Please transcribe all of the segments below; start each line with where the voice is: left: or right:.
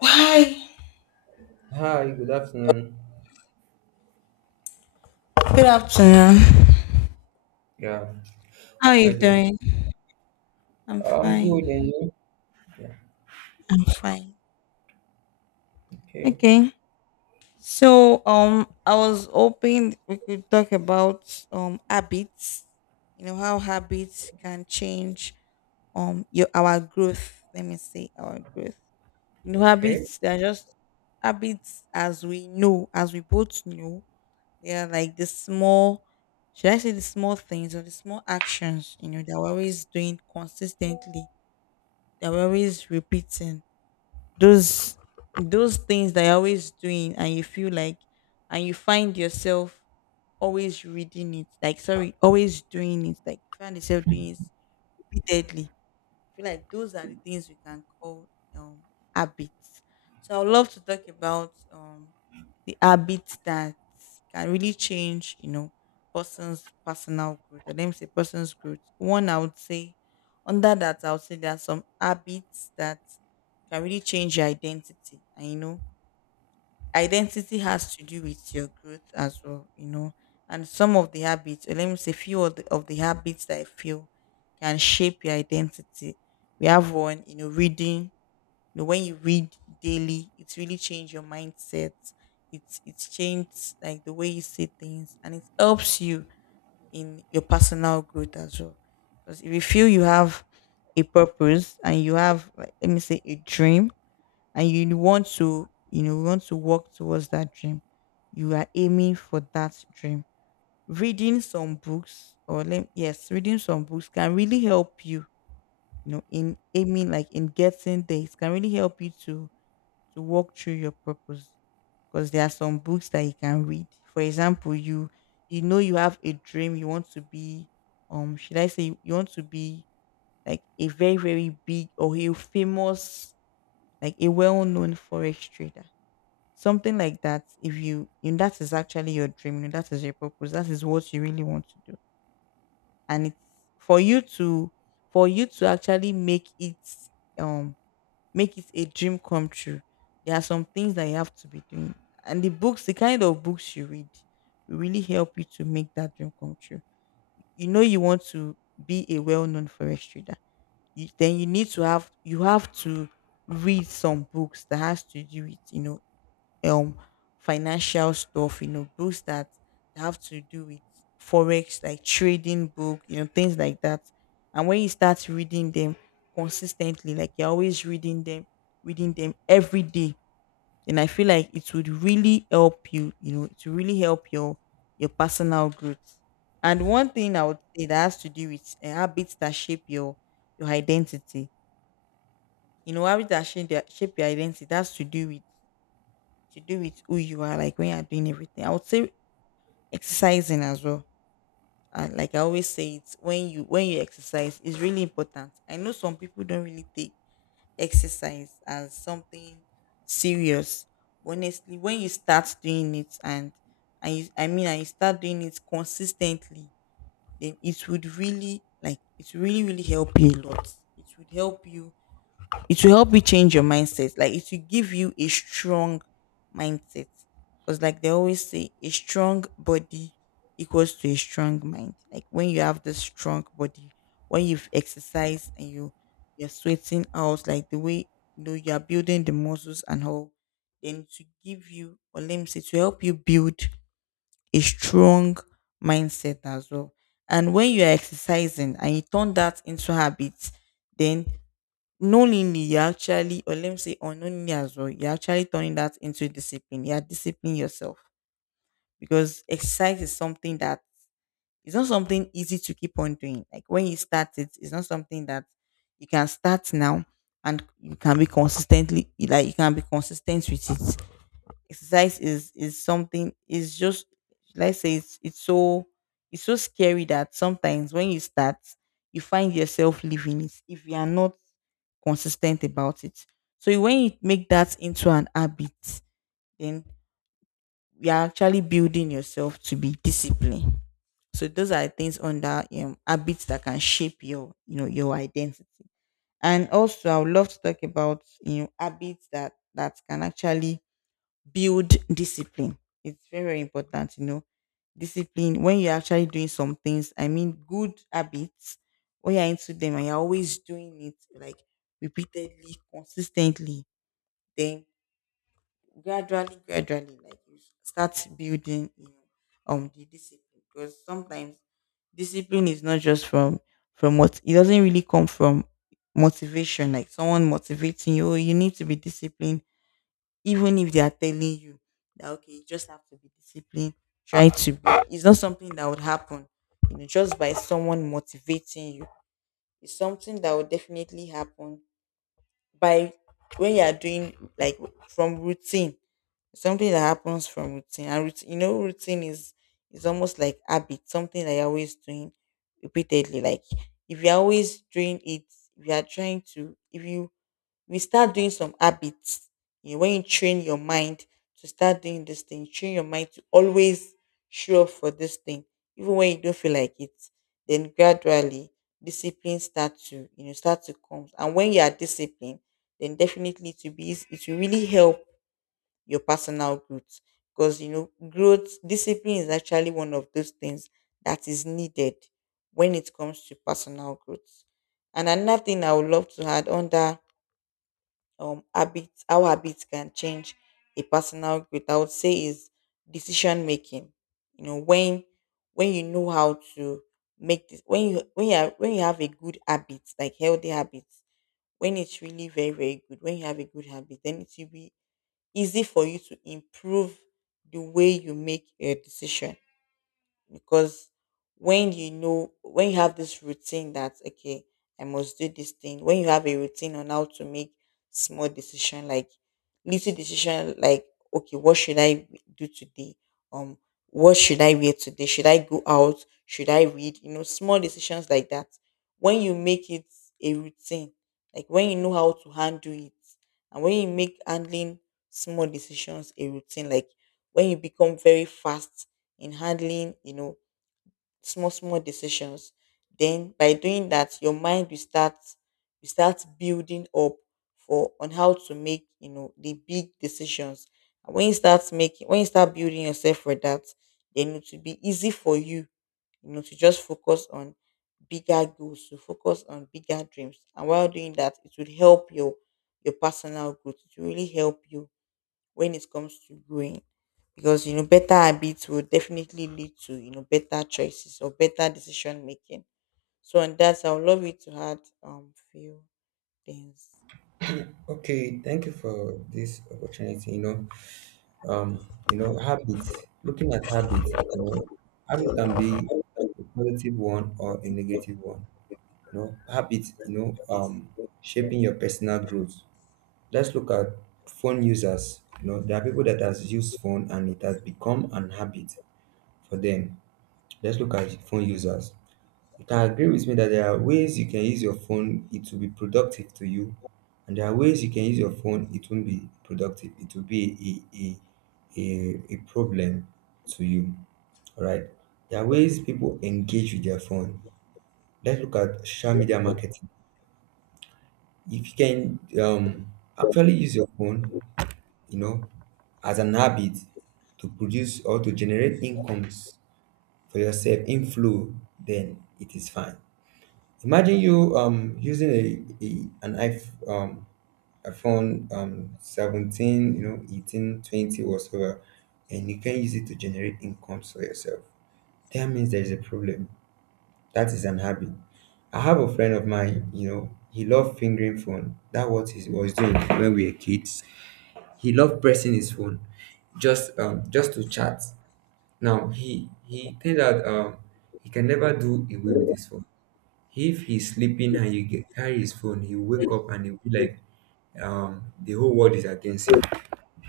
left: Hi.
right: Hi, good afternoon.
left: Good afternoon.
right: Yeah,
left: How are
right: how
left: you
right: you doing?
left: doing? I'm
right: I'm good,
left: fine.
right: and you? Yeah,
left: I'm fine.
right: okay,
left: Okay. So I was hoping we could talk about habits, you know, how habits can change your our growth. Let me say our growth. You know,
right: okay,
left: habits they're just habits as we know, as we both know, they are like the small should I say the small things or the small actions, you know, that we're always doing consistently that we're always repeating those those things that you're always doing and you feel like and you find yourself always reading it like sorry always doing it like you find yourself doing it repeatedly. I feel like those are the things we can call um habits. So I would love to talk about the habits that can really change, you know, person's personal growth. Or let me say person's growth. One I would say under that I would say there are some habits that can really change your identity. And you know, identity has to do with your growth as well, you know. And some of the habits, or let me say, few of the habits that I feel can shape your identity. We have one, you know, reading. You know, when you read daily, it's really changed your mindset. It's changed like the way you see things, and it helps you in your personal growth as well. Because if you feel you have a purpose and you have, like, let me say, a dream and you want to you know want to work towards that dream you are aiming for that dream reading some books or let, yes reading some books can really help you you know in aiming like in getting there. It can really help you to walk through your purpose because there are some books that you can read. For example, you know you have a dream. You want to be should I say you want to be like a very very big or a famous like a well-known forex trader. Something like that, if you, you that is actually your dream, that is your purpose, that is what you really want to do. And it's for you to for you to actually um make it a dream come true. There are some things that you have to be doing. And the books, the kind of books you read will really help you to make that dream come true. You know you want to be a well-known forest trader. You, then you need to have you have to read some books that has to do with you know um financial stuff, you know, books that have to do with forex, like trading book, you know, things like that. And when you start reading them consistently, like you're always reading them every day, then I feel like it would really help you, you know, to really help your personal growth. And one thing I would say that has to do with habits that shape your identity. You know, habits that shape, their, shape your identity. That's to do with who you are, like when you are doing everything. I would say exercising as well. And like I always say, it's when you exercise is really important. I know some people don't really take exercise as something serious, but honestly, when you start doing it and and you start doing it consistently, then it would really like it really really help you a lot. It would help you it will help you change your mindset. Like it will give you a strong mindset. Because like they always say, a strong body equals to a strong mind. Like when you have this strong body, when you've exercised and you you're sweating out, like the way you know you're building the muscles and all, then to give you or let me say to help you build a strong mindset as well. And when you are exercising and you turn that into habits, then knowingly you actually or let me say unknowingly as well you're actually turning that into discipline. You're disciplining yourself because exercise is something that it's not something easy to keep on doing. Like when you start it it's not something that you can start now and you can be consistently like you can be consistent with it. Exercise is something is just let's say it's so scary that sometimes when you start you find yourself leaving it if you are not consistent about it. So when you make that into an habit then you are actually building yourself to be disciplined. So those are things under habits that can shape your you know your identity. And also I would love to talk about you know habits that can actually build discipline. It's very, very important, you know. Discipline when you're actually doing some things, I mean good habits, when you're into them and you're always doing it like repeatedly, consistently, then gradually, gradually, like you start building you know, the discipline. Because sometimes discipline is not just from what it doesn't really come from motivation, like someone motivating you, "Oh, you need to be disciplined. Even if they are telling you that okay, you just have to be disciplined, try to be. It's not something that would happen, you know, just by someone motivating you. It's something that would definitely happen by when you are doing like from routine. Something that happens from routine, and routine, you know, routine is almost like habit, something that you're always doing repeatedly. Like if you're always doing it, if you are trying to, if you we start doing some habits. You know, when you train your mind to start doing this thing, train your mind to always show up for this thing, even when you don't feel like it. Then gradually, discipline start to you know start to come. And when you are disciplined, then definitely to be eas- it will really help your personal growth because you know growth discipline is actually one of those things that is needed when it comes to personal growth. And another thing I would love to add on that habits how habits can change a personal growth I would say is decision making. You know when you know how to make this when you are, when you have a good habit like healthy habits when it's really very very good when you have a good habit then it will be easy for you to improve the way you make a decision because when you know when you have this routine that okay I must do this thing when you have a routine on how to make small decision like little decision like okay what should I do today um what should I wear today should I go out should I read you know small decisions like that when you make it a routine like when you know how to handle it and when you make handling small decisions a routine like when you become very fast in handling, you know, small, small decisions. Then by doing that, your mind will start building up for on how to make, you know, the big decisions. And when you start making when you start building yourself for that, then it will be easy for you, you know, to just focus on bigger goals, to focus on bigger dreams. And while doing that, it will help your personal growth. It will really help you when it comes to growing because you know better habits will definitely lead to you know better choices or better decision making. So on that I would love you to add few things.
right: okay. Thank you for this opportunity. Habits. Looking at habits, habits can be a positive one or a negative one. Habits, shaping your personal growth. Let's look at phone users. There are people that has used phone and it has become an habit for them. Let's look at phone users. You can agree with me that there are ways you can use your phone, it will be productive to you, and there are ways you can use your phone, it won't be productive. It will be a problem to you. All right. There are ways people engage with their phone. Let's look at social media marketing. If you can actually use your phone, you know, as an habit to produce or to generate incomes for yourself, inflow, then it is fine. Imagine you using a an iPhone, iPhone 17, you know, 1820 20, whatsoever, and you can use it to generate income for yourself. That means there is a problem. That is an habit. I have a friend of mine, he loved fingering phone. That what he was doing when we were kids. He loved pressing his phone just to chat. Now he turned out he can never do away with his phone. If he's sleeping and you get, carry his phone, he'll wake up and he'll be like, the whole world is against him.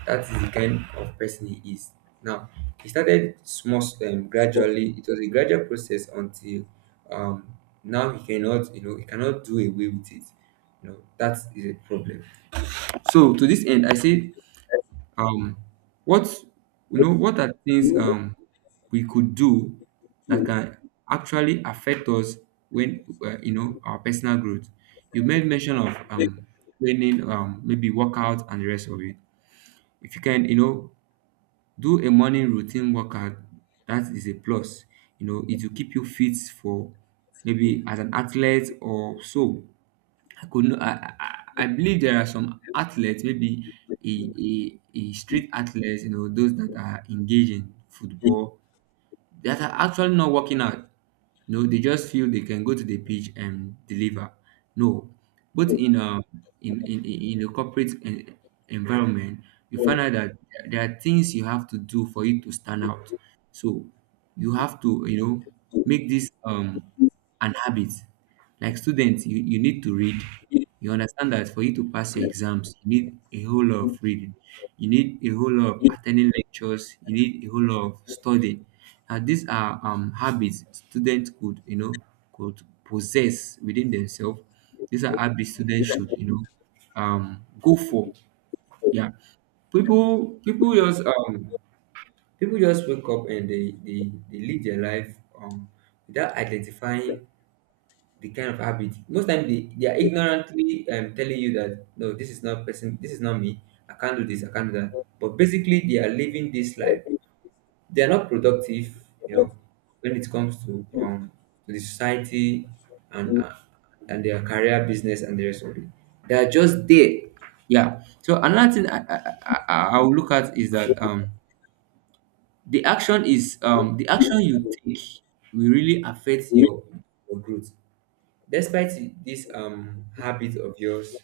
right: That is the kind of person he is. Now, he started small, gradually. It was a gradual process until, um, now he cannot, you know, he cannot do away with it. You know, that is a problem. So, to this end, I say, um, what what are things we could do that can actually affect us when, our personal growth? You made mention of training, maybe workout and the rest of it. If you can do a morning routine workout, that is a plus. It will keep you fit for maybe as an athlete or so. I could not, I believe there are some athletes, maybe a street athletes, those that are engaged in football that are actually not working out. No, they just feel they can go to the pitch and deliver. No, but in a corporate environment, you find out that there are things you have to do for you to stand out. So you have to, make this an habit. Like students, you need to read. You understand that for you to pass your exams, you need a whole lot of reading. You need a whole lot of attending lectures. You need a whole lot of studying. Now these are habits students could, possess within themselves. These are habits students should, go for. Yeah, people people just um people just wake up and they live their life without identifying the kind of habit. Most time, they are ignorantly, telling you that, no, this is not person, this is not me, I can't do this, I can't do that. But basically they are living this life, they are not productive, you know, when it comes to the society, and uh, and their career, business and the rest of it. They are just there. Yeah, so another thing I will look at is that, the action you take will really affect your growth. Despite this habit of yours,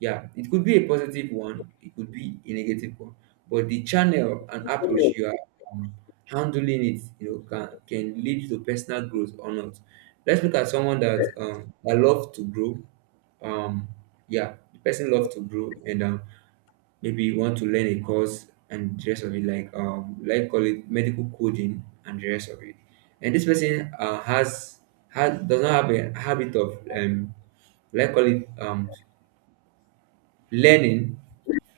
right: yeah, it could be a positive one, it could be a negative one, but the channel and approach you are, um, handling it, can, lead to personal growth or not. Let's look at someone that, love to grow. um yeah, the person loves to grow, and maybe you want to learn a course and the rest of it, like, call it medical coding and the rest of it. And this person, has does not have a habit of, like call it learning,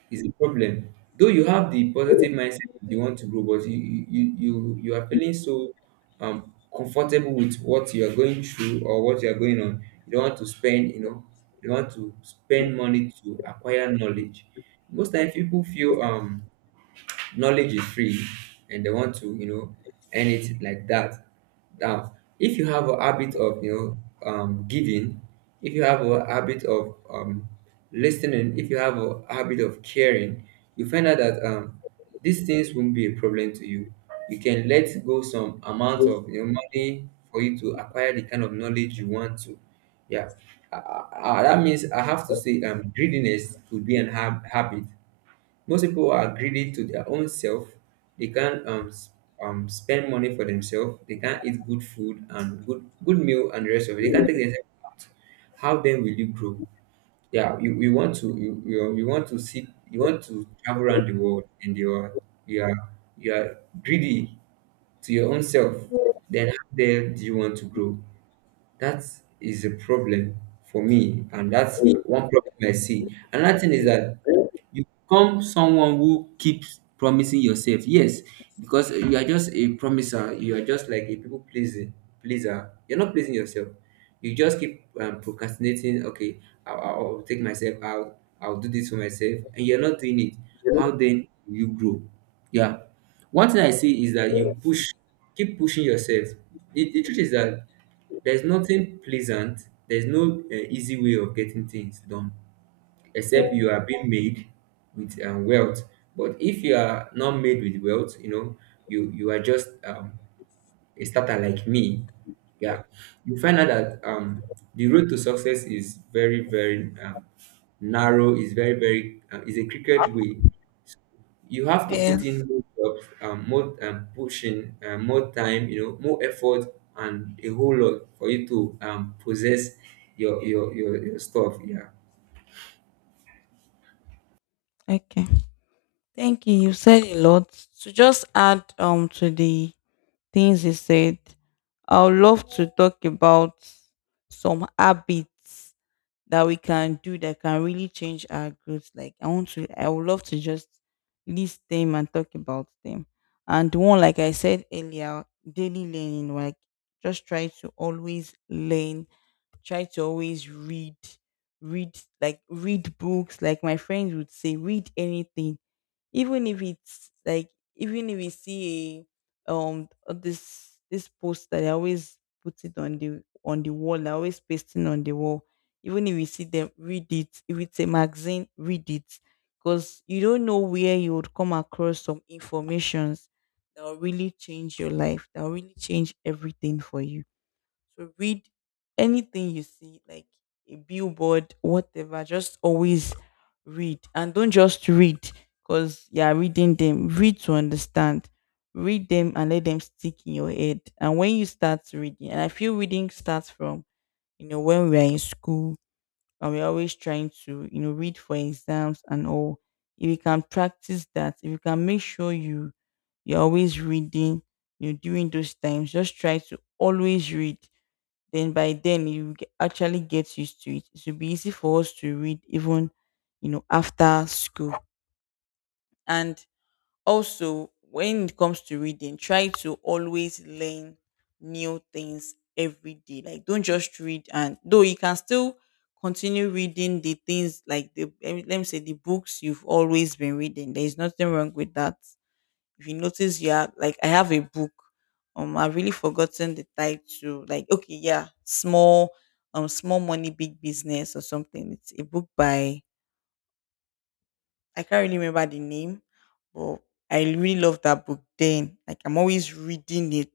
right: is a problem. Though you have the positive mindset that you want to grow, but you are feeling so comfortable with what you are going through or what you are going on. You don't want to spend, you know, you don't want to spend money to acquire knowledge. Most times people feel knowledge is free, and they want to, earn it like that. Now if you have a habit of, giving, if you have a habit of, listening, if you have a habit of caring, you find out that these things won't be a problem to you. You can let go some amount of, money for you to acquire the kind of knowledge you want to. Yeah. That means I have to say, greediness could be an habit. Most people are greedy to their own self. They can't, spend money for themselves. They can't eat good food and good meal and the rest of it. They can't take themselves out. How then will you grow? Yeah, you want to see, you want to travel around the world, and you are you are greedy to your own self. Then how then do you want to grow? That is a problem for me, and that's one problem I see. Another thing is that you become someone who keeps promising yourself. Yes, because you are just a promiser. You are just like a people pleasing pleaser. You're not pleasing yourself. You just keep, procrastinating. Okay, I'll take myself out. I'll do this for myself, and you're not doing it. How then will you grow? Yeah. One thing I see is that keep pushing yourself. The truth is that there's nothing pleasant, there's no easy way of getting things done, except you are being made with, wealth. But if you are not made with wealth, you know, you are just, a starter like me. Yeah. You find out that, the road to success is very, very, narrow, is very, very, is a crooked way. You have to put
left: Yes,
right: in more jobs, more, pushing, more time, more effort, and a whole lot for you to, possess your stuff. Yeah.
left: okay. Thank you. You said a lot. To just add to the things you said, I would love to talk about some habits that we can do that can really change our growth. Like I want to, I would love to just list them and talk about them. And one, like I said earlier, daily learning, like just try to always learn, try to always read, read like read books. Like my friends would say, read anything even if it's like even if we see a this post that I always put it on the wall, I always pasting on the wall. Even if you see them, read it. If it's a magazine, read it. Because you don't know where you would come across some informations that will really change your life, that will really change everything for you. So read anything you see, like a billboard, whatever. Just always read, and don't just read because you are reading them. Read to understand. Read them and let them stick in your head. And when you start reading, and I feel reading starts from when we are in school and we're always trying to read for exams and all. If you can practice that, if you can make sure you're always reading during those times, just try to always read, then by then you actually get used to it. It should be easy for us to read even, after school. And also, when it comes to reading, try to always learn new things every day. Like, don't just read, and though you can still continue reading the things like the let me say the books you've always been reading. There is nothing wrong with that if you notice, yeah, like I have a book, I've really forgotten the title, like okay, yeah, small, small money big business or something. It's a book by, I can't really remember the name, but I really love that book then, like I'm always reading it.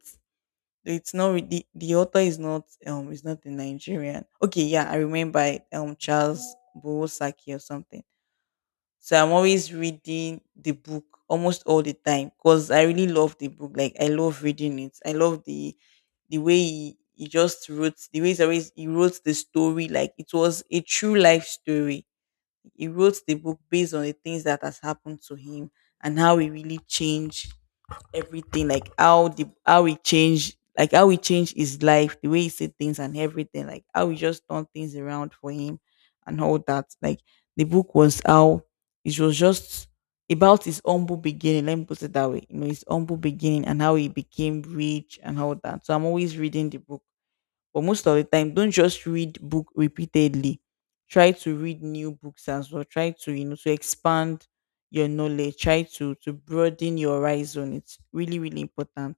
left: Though it's not really the author is not, is not a Nigerian. Okay, yeah, I remember it, Charles Bowosaki or something. So I'm always reading the book almost all the time because I really love the book. Like I love reading it. I love the way he just wrote, the way he wrote the story like it was a true life story. He wrote the book based on the things that has happened to him and how he really changed everything, like how the how he changed, like how he changed his life, the way he said things and everything, like how he just turned things around for him and all that. Like the book was how it was just about his humble beginning. Let me put it that way. You know, his humble beginning and how he became rich and all that. So I'm always reading the book. But most of the time, don't just read book repeatedly. Try to read new books as well. Try to, you know, to expand your knowledge. Try to broaden your horizon. It's really, really important.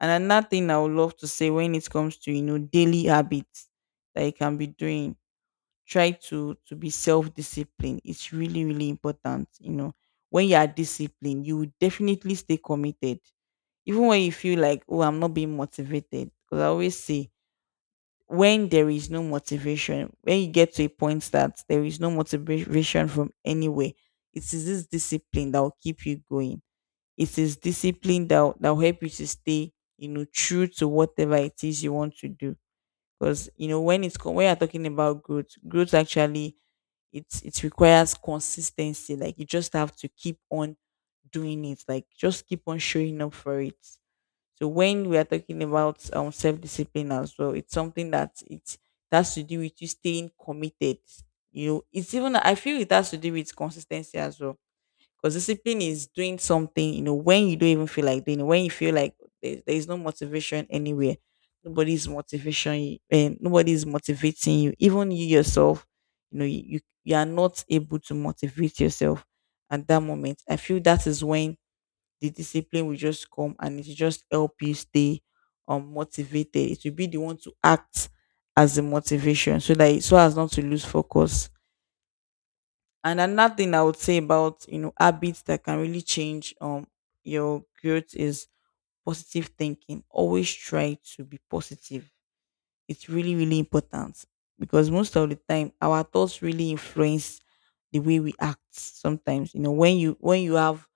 left: And another thing I would love to say, when it comes to, you know, daily habits that you can be doing, try to be self disciplined. It's really, really important. You know, when you are disciplined, you will definitely stay committed, even when you feel like, oh, I'm not being motivated, because I always say, when there is no motivation, when you get to a point that there is no motivation from anywhere, it is this discipline that will keep you going. It is discipline that that will help you to stay, you know, true to whatever it is you want to do. Because you know, when when you're talking about growth, growth actually, it requires consistency. Like you just have to keep on doing it. Like just keep on showing up for it. So when we are talking about self discipline as well, it's something that it has to do with you staying committed. You know, it's, even I feel it has to do with consistency as well. Because discipline is doing something, you know, when you don't even feel like doing it, when you feel like there is no motivation anywhere, nobody's motivation, and nobody's motivating you, even you yourself, you know, you are not able to motivate yourself at that moment. I feel that is when the discipline will just come, and it will just help you stay motivated. It will be the one to act as a motivation, so that so as not to lose focus. And another thing I would say about, you know, habits that can really change your growth is positive thinking. Always try to be positive. It's really, really important, because most of the time our thoughts really influence the way we act sometimes. You know, when you have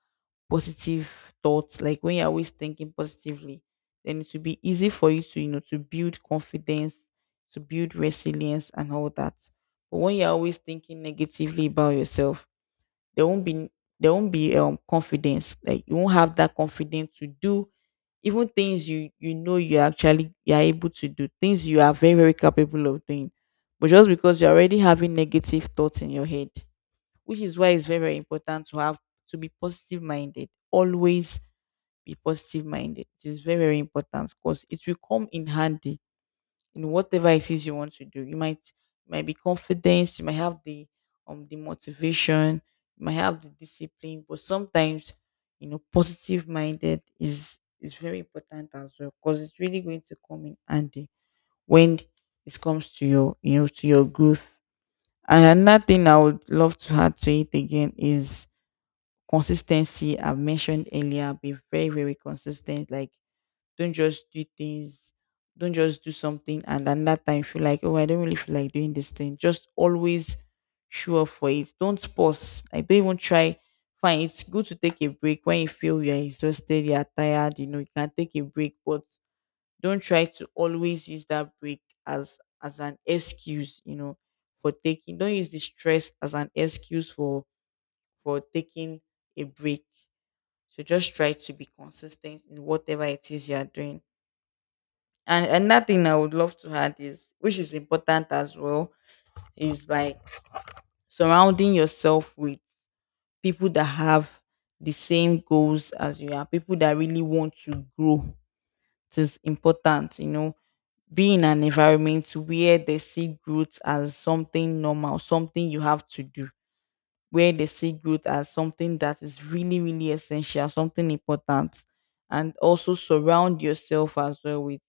left: positive thoughts, like when you're always thinking positively, then it will be easy for you to, you know, to build confidence, to build resilience and all that. But when you're always thinking negatively about yourself, there won't be there won't be confidence. Like you won't have that confidence to do even things you are able to do, things you are very, very capable of doing. But just because you're already having negative thoughts in your head, which is why it's very, very important to have, to be positive minded always. Be positive minded, it is very, very important, because it will come in handy in whatever it is you want to do. You might, you might be confident, you might have the motivation, you might have the discipline, but sometimes, you know, positive minded is very important as well, because it's really going to come in handy when it comes to your, you know, to your growth. And another thing I would love to add to it again is consistency. I've mentioned earlier, be very, very consistent. Like, don't just do things, don't just do something and then that time feel like, oh, I don't really feel like doing this thing. Just always show up for it. Don't pause. Like don't even try. Fine, it's good to take a break when you feel you're exhausted, you're tired, you know, you can take a break, but don't try to always use that break as an excuse, you know, for taking, don't use the stress as an excuse for taking a break. So just try to be consistent in whatever it is you are doing. And another thing I would love to add is, which is important as well, is by surrounding yourself with people that have the same goals as you are, people that really want to grow. It is important, you know, be in an environment where they see growth as something normal, something you have to do, where they see growth as something that is really, really essential, something important. And also surround yourself as well with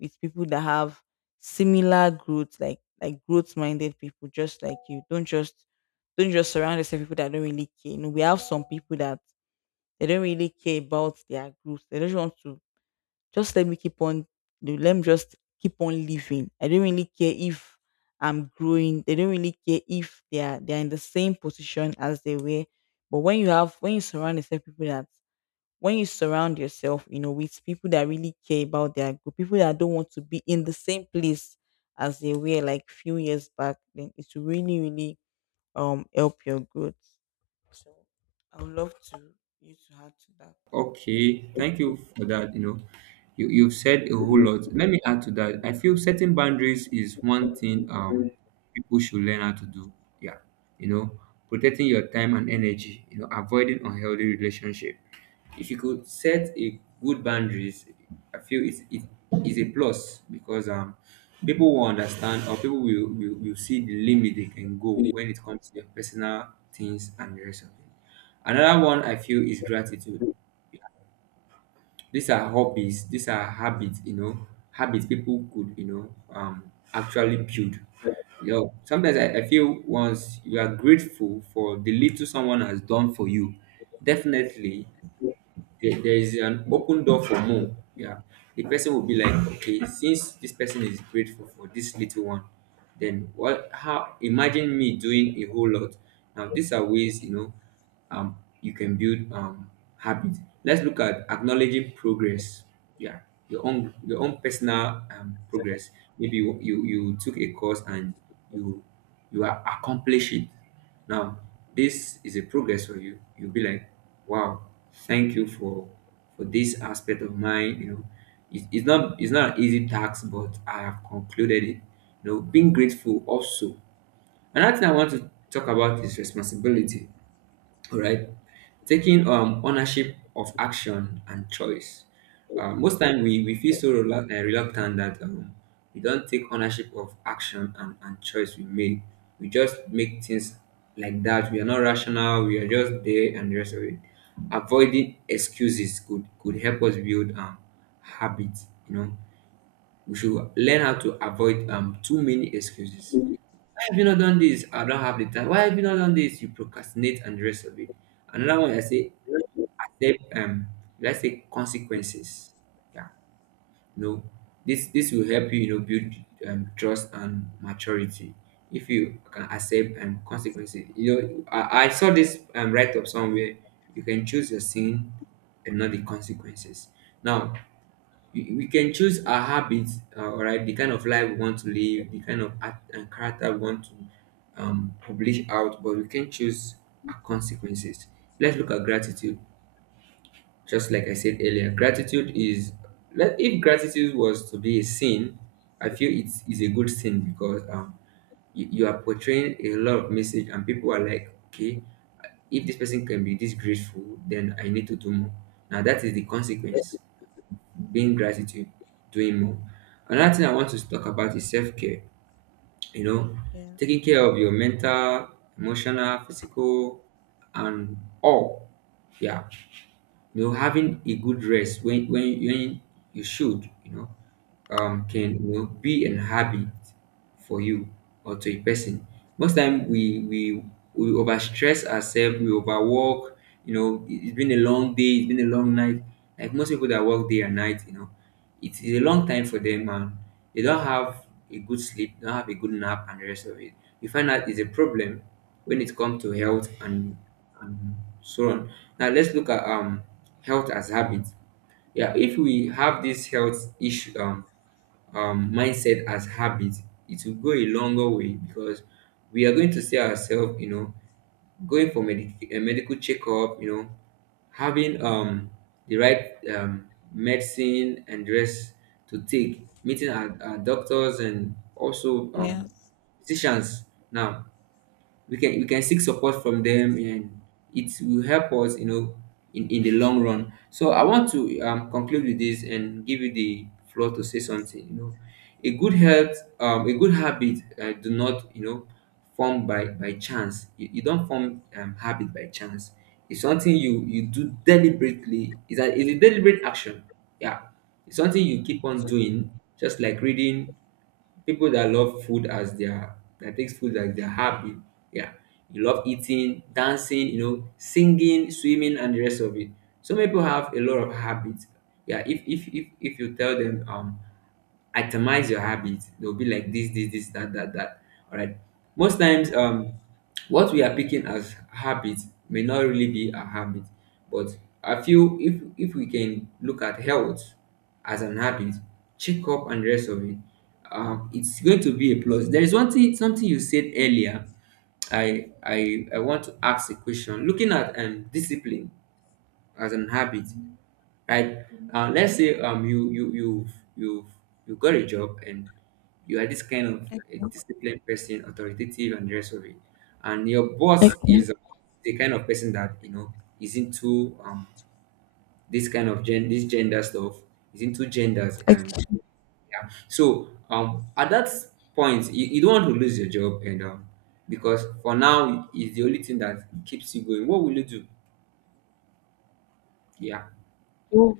left: people that have similar growth, like growth minded people, just like you. Don't just, don't just surround yourself with people that don't really care. You know, we have some people that they don't really care about their growth. They just want to, just let me keep on, let me just keep on living. I don't really care if I'm growing. They don't really care if they are in the same position as they were. But when you have, when you surround yourself people that, when you surround yourself, you know, with people that really care about their group, people that don't want to be in the same place as they were like few years back, then it's really, really help your growth. So I would love to you to add to
right: Okay, thank you for that. You've said a whole lot. Let me add to that. I feel setting boundaries is one thing people should learn how to do. Yeah, you know, protecting your time and energy. Avoiding unhealthy relationship. If you could set a good boundaries, I feel it is a plus because people will understand, or people will see the limit they can go
left: that.
right: when it comes to your personal things and the rest of it. Another one I feel is gratitude. These are hobbies, these are habits, habits people could, actually build. Sometimes I feel once you are grateful for the little someone has done for you, definitely there, there is an open door for more. Yeah. The person will be like, okay, since this person is grateful for this little one, then what how imagine me doing a whole lot. Now these are ways, you can build habits. Let's look at acknowledging progress. Yeah. Your own personal, progress. Maybe you, you you took a course, and you you are accomplishing. Now, this is a progress for you. You'll be like, wow, thank you for this aspect of mine. It's not an easy task, but I have concluded it. Being grateful also. Another thing I want to talk about is responsibility. All right, taking ownership of action and choice. Most time we feel so reluctant that, we don't take ownership of action and choice we make. We just make things like that. We are not rational. We are just there and the rest of it. Avoiding excuses could help us build habits. We should learn how to avoid too many excuses. Why have you not done this? I don't have the time. Why have you not done this? You procrastinate and the rest of it. Another one I say, accept, let's say, consequences. Yeah. You know, this will help you, you know, build trust and maturity if you can accept consequences. You know, I saw this write up somewhere. You can choose your sin and not the consequences. Now we can choose our habits, all right, the kind of life we want to live, the kind of act and character we want to publish out, but we can choose our consequences. Let's look at gratitude. Just like I said earlier, gratitude is, if gratitude was to be a sin, I feel it's a good sin because you are portraying a lot of message and people are like, okay, if this person can be this grateful, then I need to do more. Now that is the consequence being gratitude, doing more. Another thing I want to talk about is self care. You know,
left: Yeah.
right: taking care of your mental, emotional, physical, and all. Yeah, you know, having a good rest when you should, you know, can, you know, be an habit for you or to a person. Most time we overstress ourselves, we overwork. You know, it's been a long day, it's been a long night. Like most people that work day and night, you know, it's a long time for them, and they don't have a good sleep, don't have a good nap, and the rest of it. You find out it's a problem when it comes to health and so on. Now let's look at health as habit. Yeah, if we have this health issue mindset as habit, it will go a longer way because we are going to see ourselves, you know, going for medic a medical checkup, you know, having the right medicine and dress to take, meeting our doctors and also
left: Yeah.
right: physicians. Now we can seek support from them and it will help us, you know, in the long run. So I want to conclude with this and give you the floor to say something, you know. A good health, a good habit, do not, you know, form by chance. You don't form habit by chance. It's something you you do deliberately. It's a deliberate action. Yeah, it's something you keep on doing, just like reading. People that love food as their that takes food as their hobby. Yeah, you love eating, dancing, you know, singing, swimming, and the rest of it. So many people have a lot of habits. Yeah, if you tell them, itemize your habits, they'll be like this, that, that, that. All right. Most times, what we are picking as habits may not really be a habit, but I feel if we can look at health as an habit, check up and rest of it. It's going to be a plus. There is one thing, something you said earlier. I want to ask a question. Looking at discipline as an habit, right? Let's say, you you got a job and you are this kind of
left: Okay.
right: a disciplined person, authoritative and the rest of it, and your boss
left: Okay.
right: is the kind of person that, you know, is into this kind of gen this gender stuff, is into genders, and
left: Okay.
right: yeah. So, at that point, you don't want to lose your job, and, because for now it's the only thing that keeps you going. What will you do? Yeah.
left: So,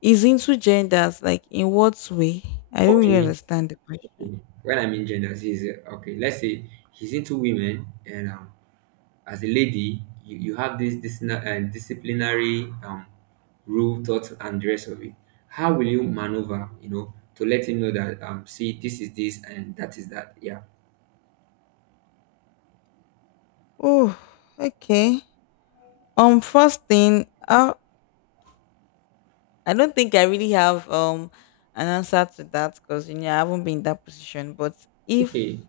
left: is into genders like in what way? I don't really
right: Okay.
left: understand the question.
right: Okay. When I mean genders, is, okay, let's say he's into women, and, as a lady, you have this disciplinary, rule, thought, and the rest of it. How will you maneuver? You know, to let him know that, see, this is this, and that is that. Yeah.
left: Oh, okay. First thing, I don't think I really have an answer to that, because you know I haven't been in that position. But
right: Okay.
left: if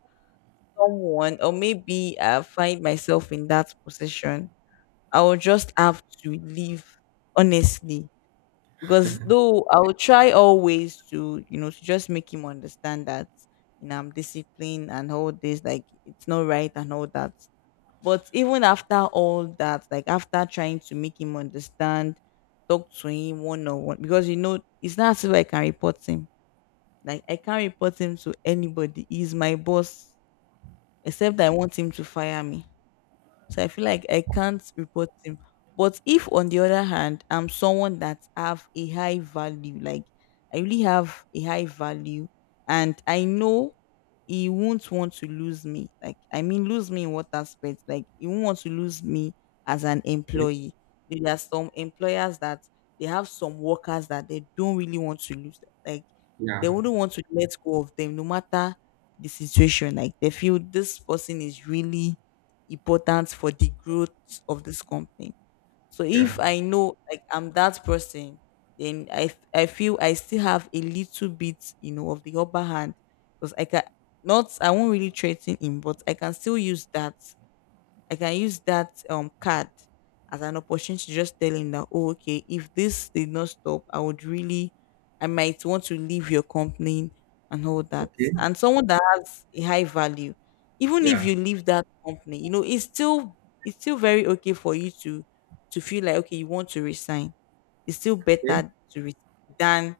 left: someone, or maybe I find myself in that position, I will just have to leave, honestly, because though I will try always to, you know, to just make him understand that, you know, I'm disciplined and all this, like it's not right and all that. But even after all that, like after trying to make him understand, talk to him one on one, because you know, it's not as if I can report him. Like I can't report him to anybody. He's my boss, except I want him to fire me, so I feel like I can't report him. But if on the other hand, I'm someone that have a high value, like I really have a high value and I know he won't want to lose me. Like I mean lose me in what aspect? Like he won't want to lose me as an employee. There are some employers that they have some workers that they don't really want to lose. Like
right: Yeah.
left: they wouldn't want to let go of them no matter the situation. Like they feel this person is really important for the growth of this company. So
right: Yeah.
left: if I know like I'm that person, then I feel I still have a little bit, you know, of the upper hand, because I can, not I won't really threaten him, but I can still use that, I can use that card as an opportunity to just tell him that, oh okay, if this did not stop, I would really, I might want to leave your company and all that.
right: Okay.
left: And someone that has a high value, even if
right: Yeah.
left: you leave that company, you know it's still, it's still very okay for you to feel like, okay, you want to resign. It's still
right: Okay,
left: better to resign than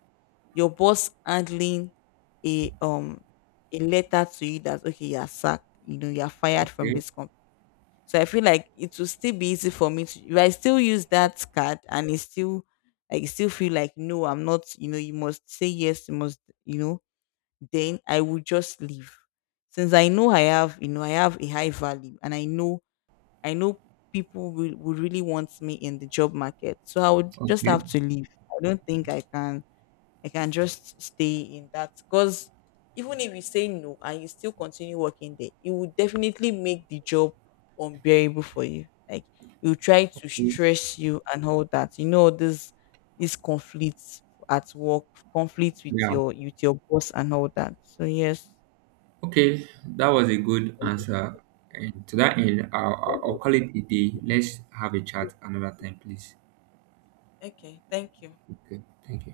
left: your boss handling a um a letter to you that, okay, you're sacked, you know, you're fired from
right: okay,
left: this company. So I feel like it will still be easy for me to, if I still use that card and it still, I still feel like, no, I'm not, you know, you must say yes, you must, you know, then I will just leave. Since I know I have, you know, I have a high value and I know, I know people will really want me in the job market. So I would just
right: okay.
left: have to leave. I don't think I can, I can just stay in that, because even if you say no and you still continue working there, it will definitely make the job unbearable for you. Like you try to
right: Cool.
left: stress you and all that. You know this, this conflicts at work, conflicts with
right: Yeah.
left: your, with your boss and all that. So yes.
right: Okay, that was a good answer. And to that end, I'll call it a day. Let's have a chat another time, please.
left: Okay, thank you.
right: Okay, thank you.